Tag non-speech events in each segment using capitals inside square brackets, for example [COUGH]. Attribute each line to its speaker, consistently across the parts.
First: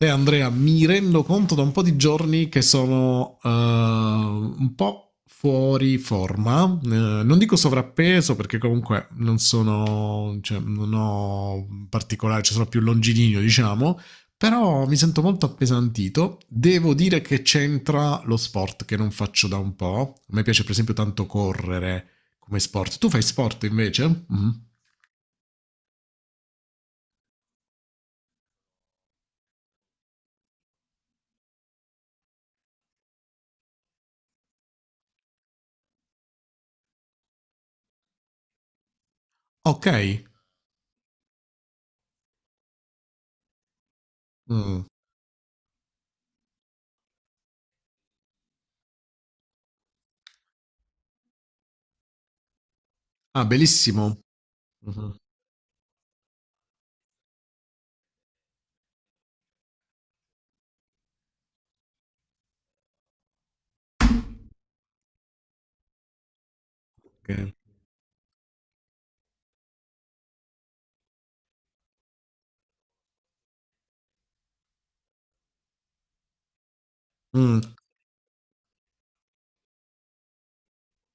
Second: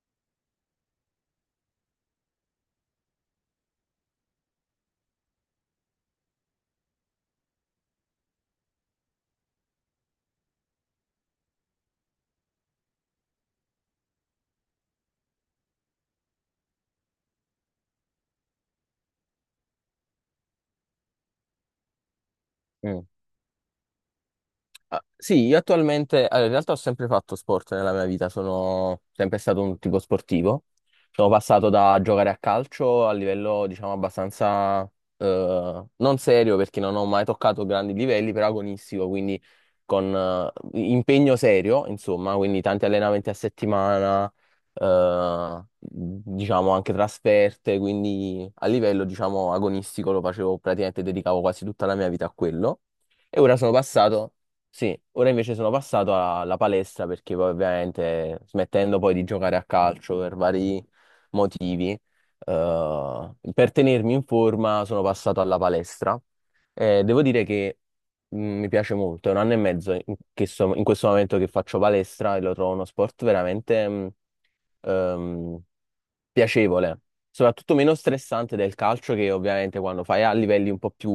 Speaker 1: Sai Andrea, mi rendo conto da un po' di giorni che sono un po' fuori forma. Non dico sovrappeso perché comunque non sono, cioè, non ho particolare, cioè sono più longilineo diciamo, però mi sento molto appesantito. Devo dire che c'entra lo sport che non faccio da un po'. A me piace per esempio tanto correre come sport.
Speaker 2: Mm.
Speaker 1: Tu fai sport invece? Mhm.
Speaker 2: Ah, sì, io attualmente, allora, in realtà ho sempre fatto sport nella mia vita, sono sempre stato un tipo sportivo. Sono passato da giocare a calcio a livello, diciamo, abbastanza non serio perché non ho mai toccato grandi livelli, però agonistico, quindi
Speaker 1: Ok.
Speaker 2: con impegno serio, insomma, quindi tanti allenamenti a settimana,
Speaker 1: Mm.
Speaker 2: diciamo anche trasferte, quindi a livello, diciamo, agonistico lo facevo praticamente, dedicavo quasi tutta la mia vita a quello. E
Speaker 1: Ah,
Speaker 2: ora sono
Speaker 1: bellissimo.
Speaker 2: passato Sì,
Speaker 1: Mhm.
Speaker 2: ora invece sono passato alla palestra perché poi ovviamente smettendo poi di giocare a calcio per vari motivi, per tenermi in forma sono passato alla palestra. Devo
Speaker 1: Ok.
Speaker 2: dire che mi piace molto, è un anno e mezzo in questo momento che faccio palestra e lo trovo uno sport veramente ehm, piacevole, soprattutto
Speaker 1: Mm.
Speaker 2: meno stressante del calcio che ovviamente quando fai a livelli un po' più,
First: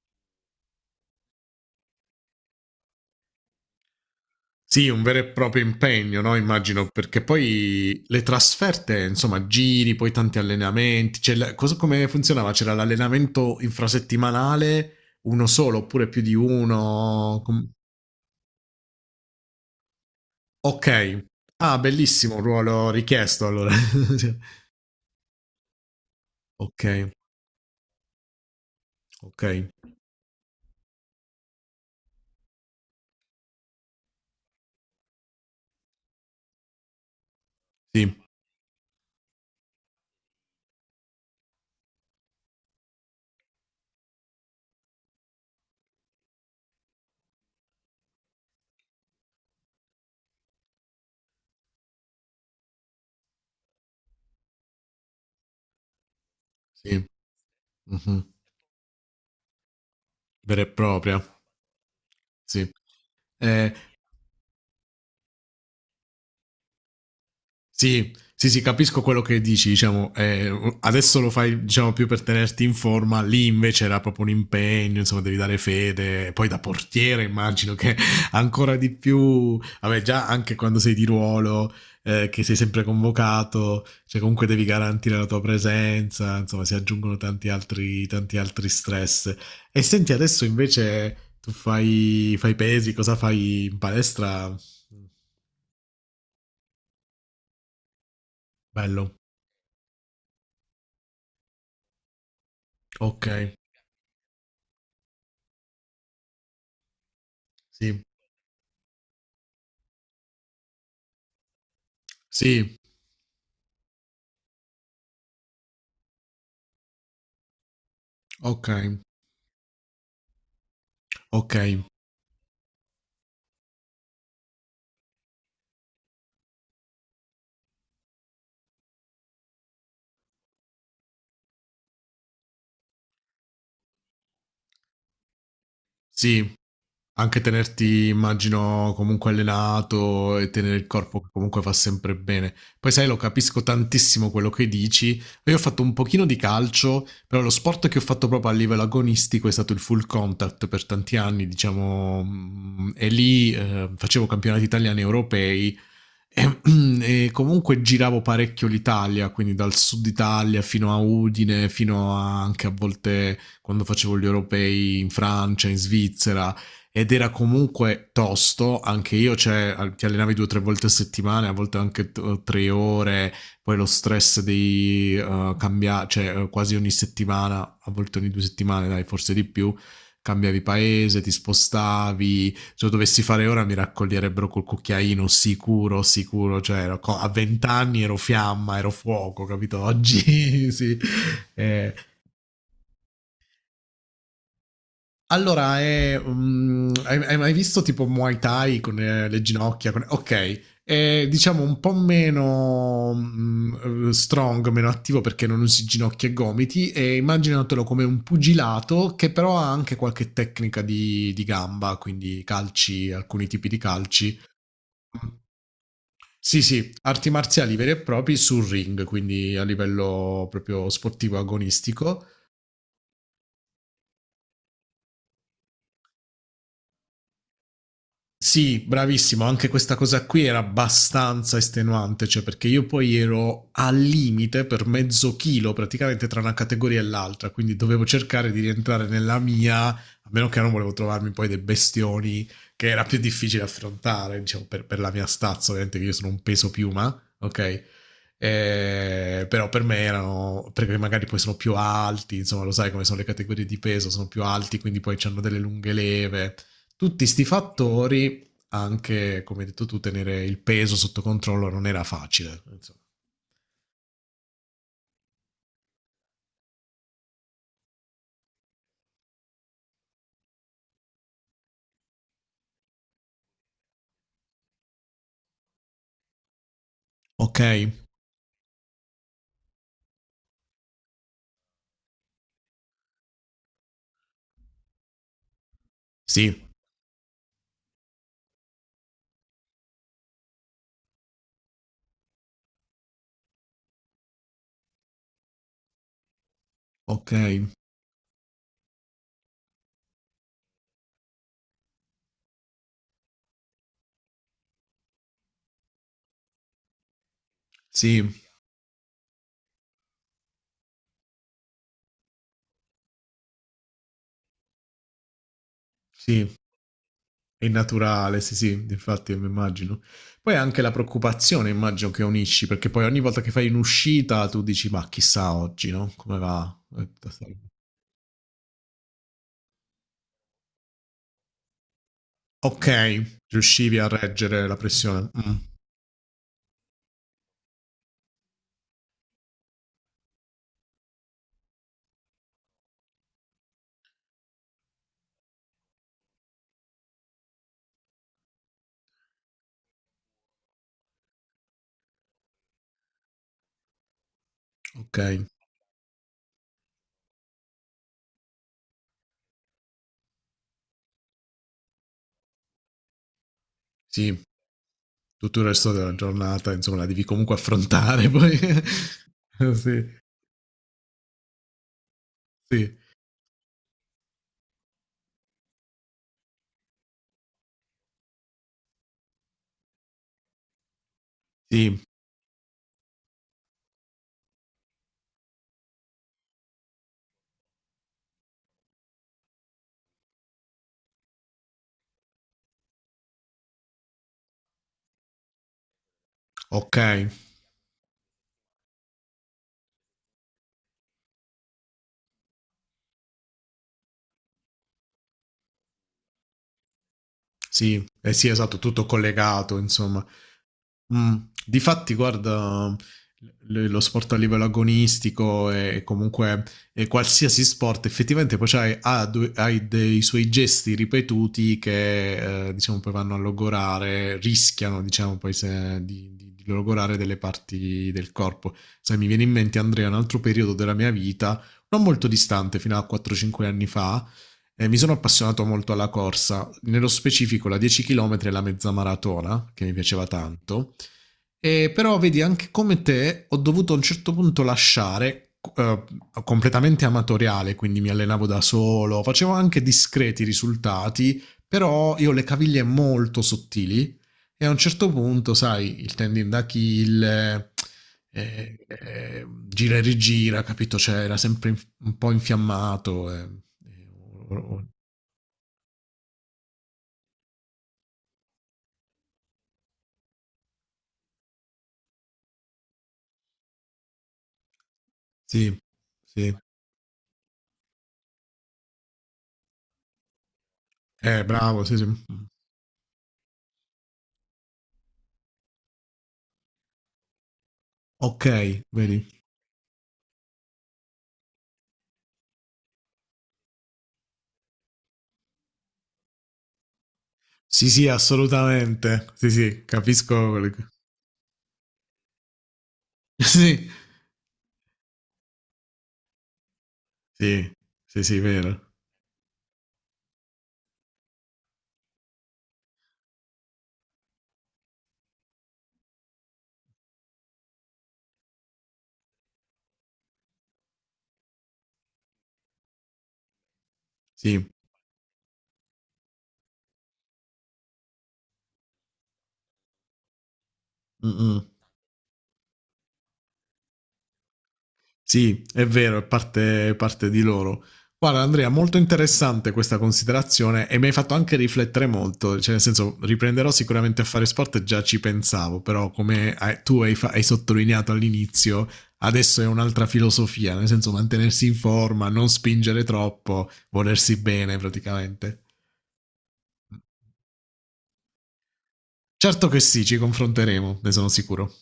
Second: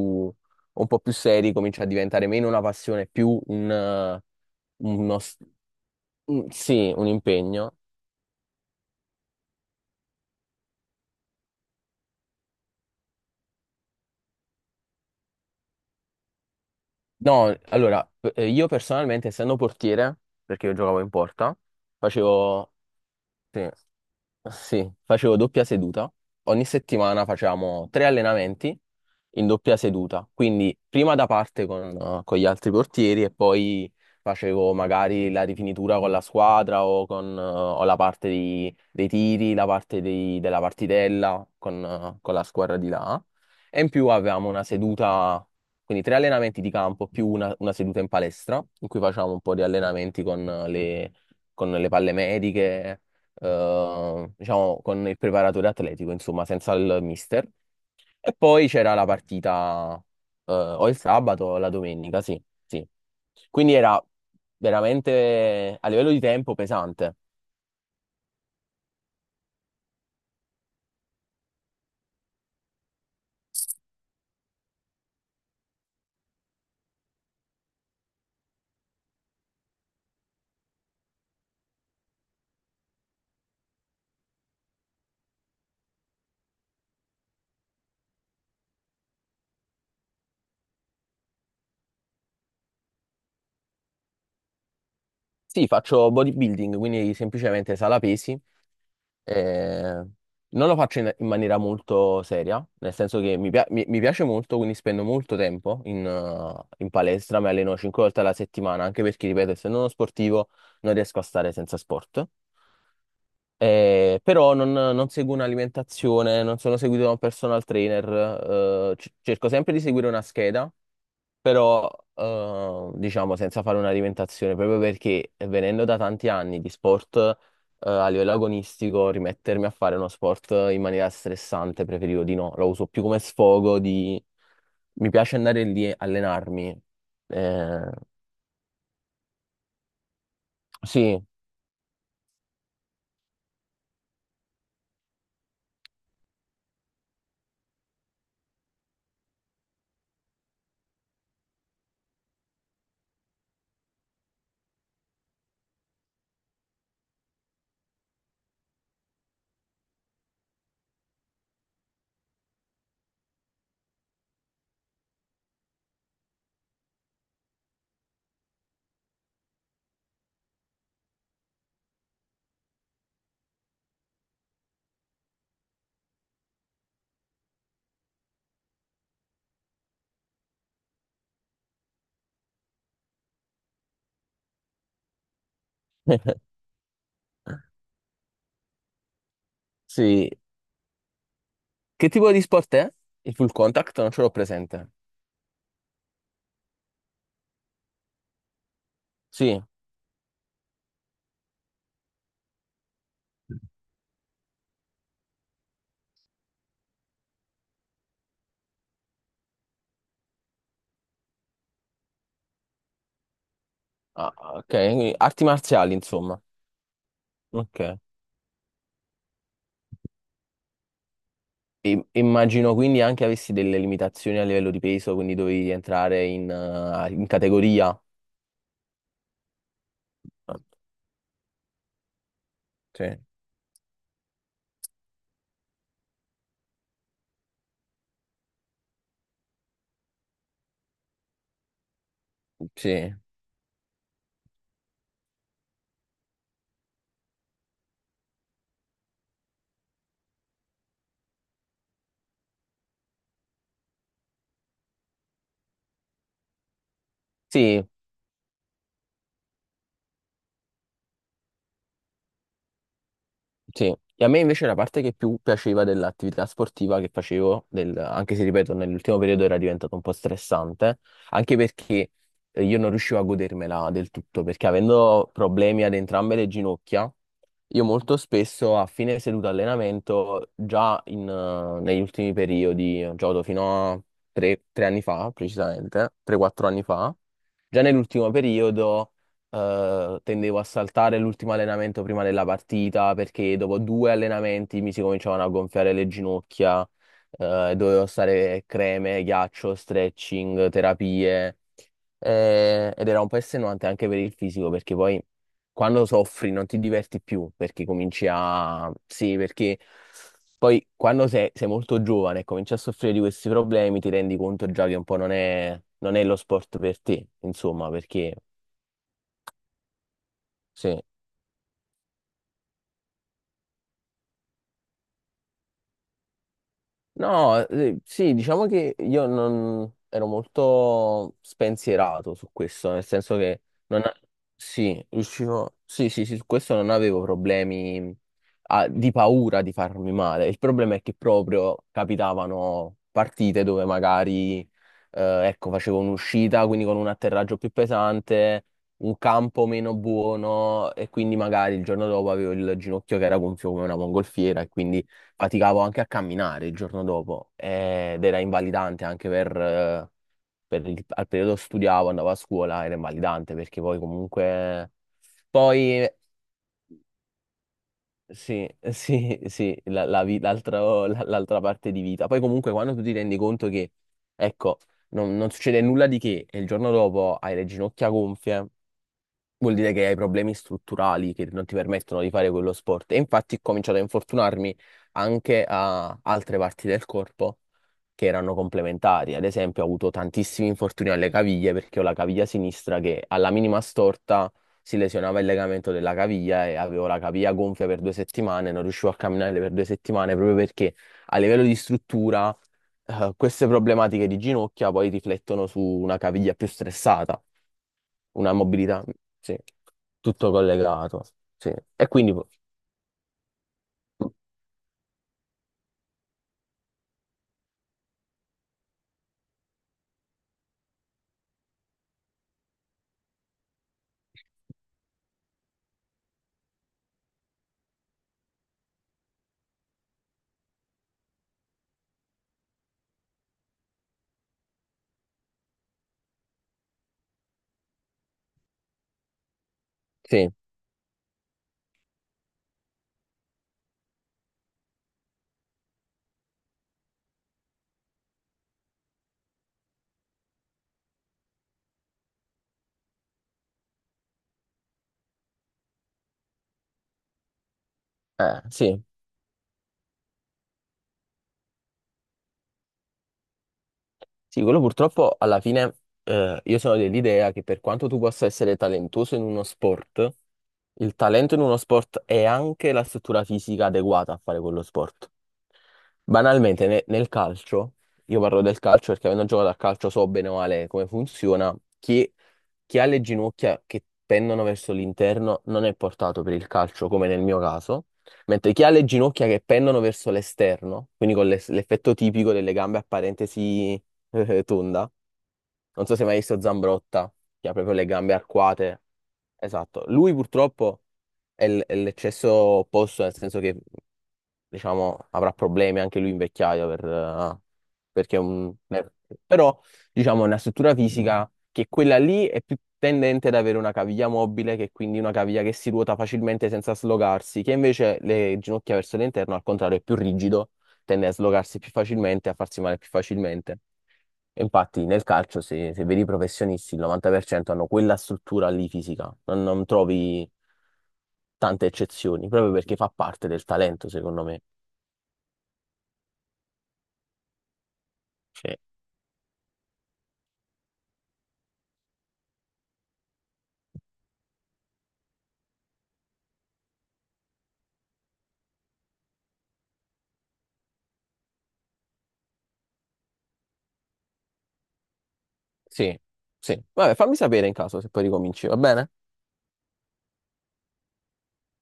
Speaker 2: un po' più seri comincia a diventare meno una passione, più un,
Speaker 1: Sì, un
Speaker 2: uno
Speaker 1: vero e
Speaker 2: s-
Speaker 1: proprio impegno, no?
Speaker 2: un-
Speaker 1: Immagino,
Speaker 2: sì, un
Speaker 1: perché
Speaker 2: impegno.
Speaker 1: poi le trasferte, insomma, giri, poi tanti allenamenti. Cioè, cosa, come funzionava? C'era l'allenamento infrasettimanale, uno solo oppure più di uno?
Speaker 2: No, allora, io personalmente essendo portiere, perché io giocavo in
Speaker 1: Ok.
Speaker 2: porta,
Speaker 1: Ah, bellissimo
Speaker 2: facevo,
Speaker 1: ruolo richiesto
Speaker 2: sì.
Speaker 1: allora. [LAUGHS] Cioè,
Speaker 2: Sì, facevo doppia seduta. Ogni
Speaker 1: ok,
Speaker 2: settimana facevamo 3 allenamenti
Speaker 1: ok.
Speaker 2: in doppia seduta. Quindi prima da parte con gli altri portieri e poi facevo magari la rifinitura con la squadra o con o la
Speaker 1: Sì,
Speaker 2: parte dei tiri, la parte della partitella con la squadra di là. E in più avevamo una seduta, quindi 3 allenamenti di campo più una seduta in palestra in cui facevamo un po' di allenamenti con le palle mediche diciamo, con il preparatore atletico, insomma, senza il
Speaker 1: sì.
Speaker 2: mister.
Speaker 1: Mhm.
Speaker 2: E poi c'era la partita,
Speaker 1: Vera e
Speaker 2: o il
Speaker 1: propria.
Speaker 2: sabato o la domenica, sì,
Speaker 1: Sì.
Speaker 2: sì.
Speaker 1: Eh,
Speaker 2: Quindi era veramente a livello di tempo pesante.
Speaker 1: Sì, sì, sì, capisco quello che dici, diciamo, adesso lo fai, diciamo, più per tenerti in forma. Lì invece era proprio un impegno, insomma, devi dare fede. Poi da portiere immagino che [LAUGHS] ancora di più, vabbè, già anche quando sei di ruolo, che sei sempre convocato, cioè comunque devi garantire la tua presenza, insomma, si aggiungono tanti altri stress. E senti, adesso invece tu fai pesi. Cosa fai in palestra?
Speaker 2: Sì, faccio bodybuilding, quindi semplicemente sala pesi.
Speaker 1: Bello,
Speaker 2: Eh, Non lo faccio in maniera molto seria, nel senso
Speaker 1: ok.
Speaker 2: che mi piace molto, quindi spendo molto tempo in palestra, mi alleno
Speaker 1: Sì,
Speaker 2: 5 volte alla settimana, anche perché, ripeto, essendo uno sportivo non riesco a stare senza sport.
Speaker 1: sì,
Speaker 2: Però non seguo un'alimentazione, non sono seguito da un personal trainer,
Speaker 1: okay,
Speaker 2: cerco sempre di seguire una scheda
Speaker 1: okay,
Speaker 2: però diciamo senza fare una diventazione, proprio perché venendo da tanti anni di sport a livello agonistico, rimettermi a fare uno sport in maniera stressante preferivo di no, lo uso più come sfogo di... Mi piace andare lì e
Speaker 1: sì.
Speaker 2: allenarmi.
Speaker 1: Anche
Speaker 2: Eh,
Speaker 1: tenerti immagino comunque allenato e tenere il corpo
Speaker 2: sì,
Speaker 1: che comunque fa sempre bene. Poi sai lo capisco tantissimo quello che dici. Io ho fatto un pochino di calcio, però lo sport che ho fatto proprio a livello agonistico è stato il full contact per tanti anni, diciamo, e lì, facevo campionati italiani, e europei. E, [CLEARS THROAT] e comunque giravo parecchio l'Italia, quindi dal sud Italia fino a Udine, anche a volte quando facevo gli europei in Francia, in Svizzera, ed era comunque tosto, anche io, cioè ti allenavi due o tre volte a settimana, a volte anche 3 ore. Poi lo stress di cambiare, cioè quasi ogni settimana, a volte ogni 2 settimane, dai, forse di più, cambiavi paese, ti spostavi. Se lo dovessi fare ora mi raccoglierebbero col cucchiaino, sicuro, sicuro. Cioè ero, a 20 anni ero fiamma, ero fuoco, capito?
Speaker 2: sì.
Speaker 1: Oggi [LAUGHS] sì. Eh,
Speaker 2: Che tipo di sport è? Il full contact? Non ce l'ho presente.
Speaker 1: allora, hai mai visto tipo Muay Thai con le
Speaker 2: Sì,
Speaker 1: ginocchia? Con, ok, è, diciamo un po' meno strong, meno attivo perché non usi ginocchia e gomiti e immaginatelo come un pugilato che però ha anche qualche tecnica di gamba, quindi calci, alcuni tipi di
Speaker 2: ah,
Speaker 1: calci.
Speaker 2: ah, ok, quindi arti marziali, insomma.
Speaker 1: Sì, sì, arti marziali veri e
Speaker 2: Ok.
Speaker 1: propri sul ring, quindi a livello proprio sportivo agonistico.
Speaker 2: Immagino quindi anche avessi delle limitazioni a livello di peso, quindi dovevi entrare in categoria.
Speaker 1: Sì, bravissimo, anche questa cosa qui era abbastanza estenuante, cioè perché io
Speaker 2: Sì,
Speaker 1: poi ero al limite per mezzo chilo praticamente tra una categoria e l'altra, quindi dovevo cercare di rientrare nella mia, a meno che non volevo trovarmi poi dei bestioni che era
Speaker 2: sì.
Speaker 1: più difficile affrontare, diciamo, per la mia stazza, ovviamente che io sono un peso piuma, ok? Però per me erano perché magari poi sono più alti, insomma, lo sai come sono le categorie di peso, sono più alti, quindi poi hanno delle lunghe leve. Tutti sti
Speaker 2: Sì,
Speaker 1: fattori anche, come hai detto tu, tenere il peso sotto controllo non era facile, insomma.
Speaker 2: sì, e a me invece la parte che più piaceva dell'attività sportiva che facevo, anche se ripeto, nell'ultimo periodo era diventato un po' stressante, anche perché io non riuscivo a godermela del tutto, perché avendo problemi ad entrambe le ginocchia,
Speaker 1: Ok,
Speaker 2: io molto spesso a fine seduta allenamento, già negli ultimi periodi, gioco fino a tre anni fa, precisamente, 3-4
Speaker 1: sì,
Speaker 2: anni fa, già nell'ultimo periodo tendevo a saltare l'ultimo allenamento prima della partita perché dopo 2 allenamenti mi si cominciavano a gonfiare le ginocchia,
Speaker 1: ok,
Speaker 2: dovevo stare creme, ghiaccio, stretching, terapie, ed era un po' estenuante anche per il fisico perché poi quando soffri non ti diverti più perché cominci
Speaker 1: sì,
Speaker 2: a... Sì, perché poi quando sei molto giovane e cominci a soffrire di questi problemi ti rendi conto già che un po' non è lo
Speaker 1: sì,
Speaker 2: sport per te,
Speaker 1: è
Speaker 2: insomma, perché...
Speaker 1: naturale, sì, sì, infatti mi immagino. Poi anche la
Speaker 2: Sì.
Speaker 1: preoccupazione immagino che unisci, perché poi ogni volta che fai un'uscita tu dici ma chissà oggi, no? Come va?
Speaker 2: No, sì, diciamo che io non ero molto spensierato su
Speaker 1: Ok,
Speaker 2: questo, nel senso che
Speaker 1: riuscivi
Speaker 2: non,
Speaker 1: a reggere la
Speaker 2: sì,
Speaker 1: pressione. Mm,
Speaker 2: riuscivo, sì, sì, sì, su questo non avevo problemi ah, di paura di farmi male. Il problema è che proprio capitavano partite dove magari, ecco, facevo un'uscita, quindi con un atterraggio più pesante, un campo meno buono e quindi magari il giorno dopo avevo il ginocchio che era gonfio come una mongolfiera e quindi
Speaker 1: ok,
Speaker 2: faticavo anche a camminare il giorno dopo ed era invalidante anche per al periodo studiavo, andavo a scuola, era invalidante perché poi
Speaker 1: sì,
Speaker 2: comunque
Speaker 1: tutto il resto
Speaker 2: poi
Speaker 1: della giornata, insomma, la devi comunque affrontare poi.
Speaker 2: sì, [LAUGHS] sì,
Speaker 1: [LAUGHS]
Speaker 2: sì, la-
Speaker 1: Sì,
Speaker 2: la vi- l'altro- la- l'altra parte di vita. Poi comunque quando
Speaker 1: sì,
Speaker 2: tu ti rendi conto che ecco, non succede nulla di che e il giorno dopo hai le ginocchia gonfie, vuol dire che hai problemi strutturali che non ti
Speaker 1: sì.
Speaker 2: permettono di fare quello sport. E infatti ho cominciato a infortunarmi anche a altre parti del corpo che erano complementari. Ad esempio, ho avuto tantissimi infortuni alle caviglie perché ho la caviglia sinistra che alla minima storta si lesionava il legamento della caviglia e
Speaker 1: Ok,
Speaker 2: avevo la caviglia gonfia per 2 settimane, non riuscivo a camminare per 2 settimane proprio perché a livello di struttura, queste problematiche di ginocchia poi riflettono su una caviglia più stressata,
Speaker 1: sì, eh sì,
Speaker 2: una
Speaker 1: esatto,
Speaker 2: mobilità,
Speaker 1: tutto
Speaker 2: sì,
Speaker 1: collegato, insomma.
Speaker 2: tutto collegato,
Speaker 1: Mm.
Speaker 2: sì. E
Speaker 1: Difatti,
Speaker 2: quindi,
Speaker 1: guarda, lo sport a livello agonistico e comunque e qualsiasi sport, effettivamente poi c'hai, hai dei suoi gesti ripetuti che, diciamo, poi vanno a logorare, rischiano, diciamo, poi di logorare delle parti del corpo. Sai, mi viene in mente, Andrea, un altro periodo della mia vita, non molto distante, fino a 4-5 anni fa. Mi sono appassionato molto alla corsa, nello specifico la 10 km e la mezza maratona, che mi piaceva
Speaker 2: sì,
Speaker 1: tanto. E però vedi, anche come te, ho dovuto a un certo punto lasciare, completamente amatoriale, quindi mi allenavo da solo, facevo anche discreti risultati, però io ho le caviglie molto sottili. E a un certo punto, sai, il tendine d'Achille,
Speaker 2: sì.
Speaker 1: gira e rigira, capito? Cioè, era sempre un po' infiammato. Eh, o-
Speaker 2: Sì, quello
Speaker 1: o-
Speaker 2: purtroppo alla fine io sono dell'idea che per quanto tu possa essere talentuoso in uno sport, il talento in uno sport è anche la struttura fisica adeguata a fare quello sport.
Speaker 1: sì, sì.
Speaker 2: Banalmente, nel calcio, io parlo del calcio perché avendo giocato a calcio so bene o male come funziona,
Speaker 1: Bravo, sì, sì.
Speaker 2: chi, chi ha le ginocchia che pendono verso l'interno non è portato per il calcio, come nel mio caso,
Speaker 1: Ok,
Speaker 2: mentre chi ha le
Speaker 1: vedi.
Speaker 2: ginocchia che pendono verso l'esterno, quindi con l'effetto tipico delle gambe a parentesi [LAUGHS] Tunda. Non so se hai mai visto Zambrotta, che ha
Speaker 1: Sì,
Speaker 2: proprio le
Speaker 1: sì,
Speaker 2: gambe arcuate.
Speaker 1: assolutamente. Sì, sì,
Speaker 2: Esatto. Lui
Speaker 1: capisco.
Speaker 2: purtroppo è l'eccesso opposto, nel
Speaker 1: [LAUGHS]
Speaker 2: senso che,
Speaker 1: Sì,
Speaker 2: diciamo, avrà problemi anche lui in vecchiaia
Speaker 1: sì, sì,
Speaker 2: perché
Speaker 1: sì,
Speaker 2: è un...
Speaker 1: vero.
Speaker 2: Però, diciamo, è una struttura fisica che quella lì è più tendente ad avere una caviglia mobile, che è quindi una caviglia che si ruota facilmente senza slogarsi, che invece le ginocchia verso l'interno, al contrario, è più rigido, tende a slogarsi più facilmente, a farsi male più facilmente. E
Speaker 1: Sì.
Speaker 2: infatti nel calcio se, se vedi i professionisti il 90% hanno quella struttura lì fisica, non trovi
Speaker 1: Mm-mm.
Speaker 2: tante eccezioni, proprio perché fa parte del talento secondo me.
Speaker 1: Sì, è vero, è parte di loro. Guarda Andrea,
Speaker 2: Cioè,
Speaker 1: molto interessante questa considerazione e mi hai fatto anche riflettere molto, cioè nel senso riprenderò sicuramente a fare sport, già ci pensavo, però come hai sottolineato all'inizio, adesso è un'altra filosofia, nel senso mantenersi in forma, non spingere troppo, volersi bene praticamente.
Speaker 2: sì, sì. Vabbè, fammi sapere in caso se poi ricominci, va bene?
Speaker 1: Certo che sì, ci confronteremo, ne sono sicuro.